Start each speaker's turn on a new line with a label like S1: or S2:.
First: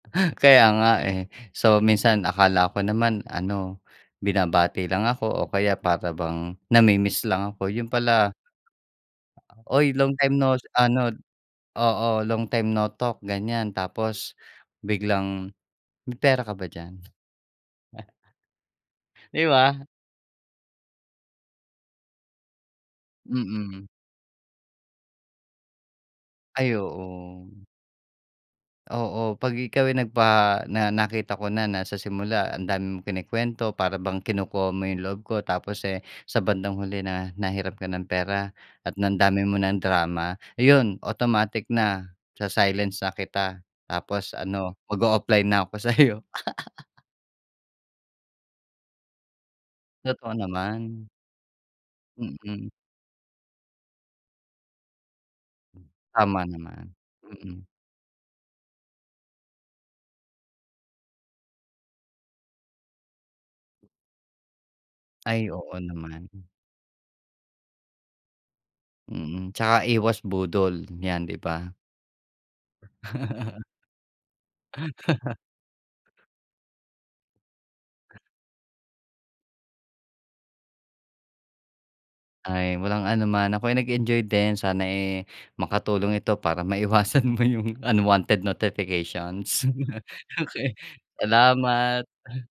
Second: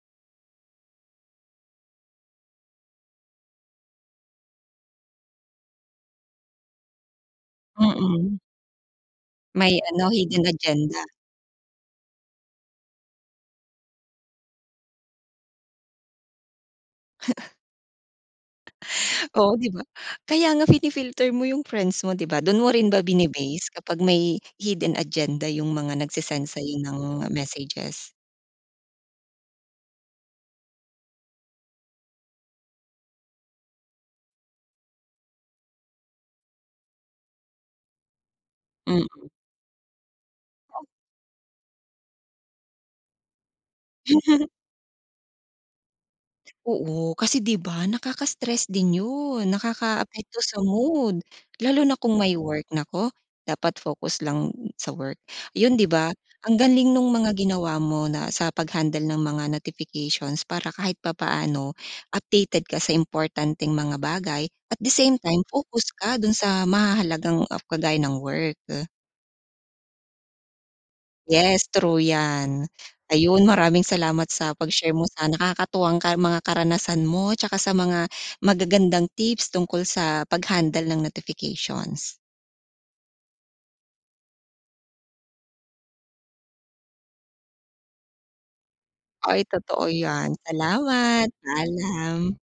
S1: Kaya nga eh. So, minsan akala ko naman ano, binabati lang ako o kaya para bang namimiss lang ako, yun pala
S2: Mm. May
S1: "oy,
S2: ano,
S1: long time
S2: hidden
S1: no s-"
S2: agenda.
S1: ano oo, "long time, no talk," ganyan, tapos, biglang, "May pera ka ba diyan?" 'Di
S2: Oo, 'di ba?
S1: ba?
S2: Kaya nga fini-filter mo yung friends mo, 'di ba? Do'n mo rin ba bine-base,
S1: Mm.
S2: kapag may hidden agenda yung mga nagse-send sa'yo
S1: Ay,
S2: ng,
S1: oo.
S2: messages?
S1: Oo, 'pag ikaw ay nagpaha na nakita ko na, na sa simula ang dami mong kinukwento, para bang kinukuha mo yung loob ko, tapos eh, sa bandang huli na nahiram ka ng pera at na ang
S2: Mm.
S1: dami mo ng drama,
S2: Oh.
S1: iyon, automatic na, sa-silence na kita, tapos ano, mag-o-offline na 'ko sa'yo.
S2: Oo, kasi 'di ba, nakaka-stress din 'yon,
S1: Totoo
S2: nakakaapekto sa
S1: naman.
S2: mood, lalo na kung may work.
S1: Mm.
S2: Naku, dapat focus lang sa work, 'yon
S1: Hmm,
S2: 'di ba?
S1: tama
S2: Ang
S1: naman,
S2: galing no'ng mga
S1: mm.
S2: ginawa mo na sa pag-handle ng mga notifications para kahit papaano, updated ka sa importanteng mga bagay, at the same time,
S1: Ay, oo
S2: focus ka
S1: naman.
S2: do'n sa mahahalagang af kagaya ng work.
S1: Mm, tsaka iwas budol yan, 'di
S2: Yes,
S1: ba?
S2: true 'yan. Ayun, maraming salamat sa pag-share mo sa nakakatuwang ka mga karanasan mo, tsaka sa mga magagandang tips tungkol sa pag-handle ng notifications.
S1: Ay, walang anuman. Ako'y nag-enjoy din, sana eh, makatulong ito para maiwasan mo yung unwanted
S2: Ay,
S1: notifications.
S2: totoo 'yan,
S1: Okey.
S2: salamat,
S1: Salamat.
S2: paalam.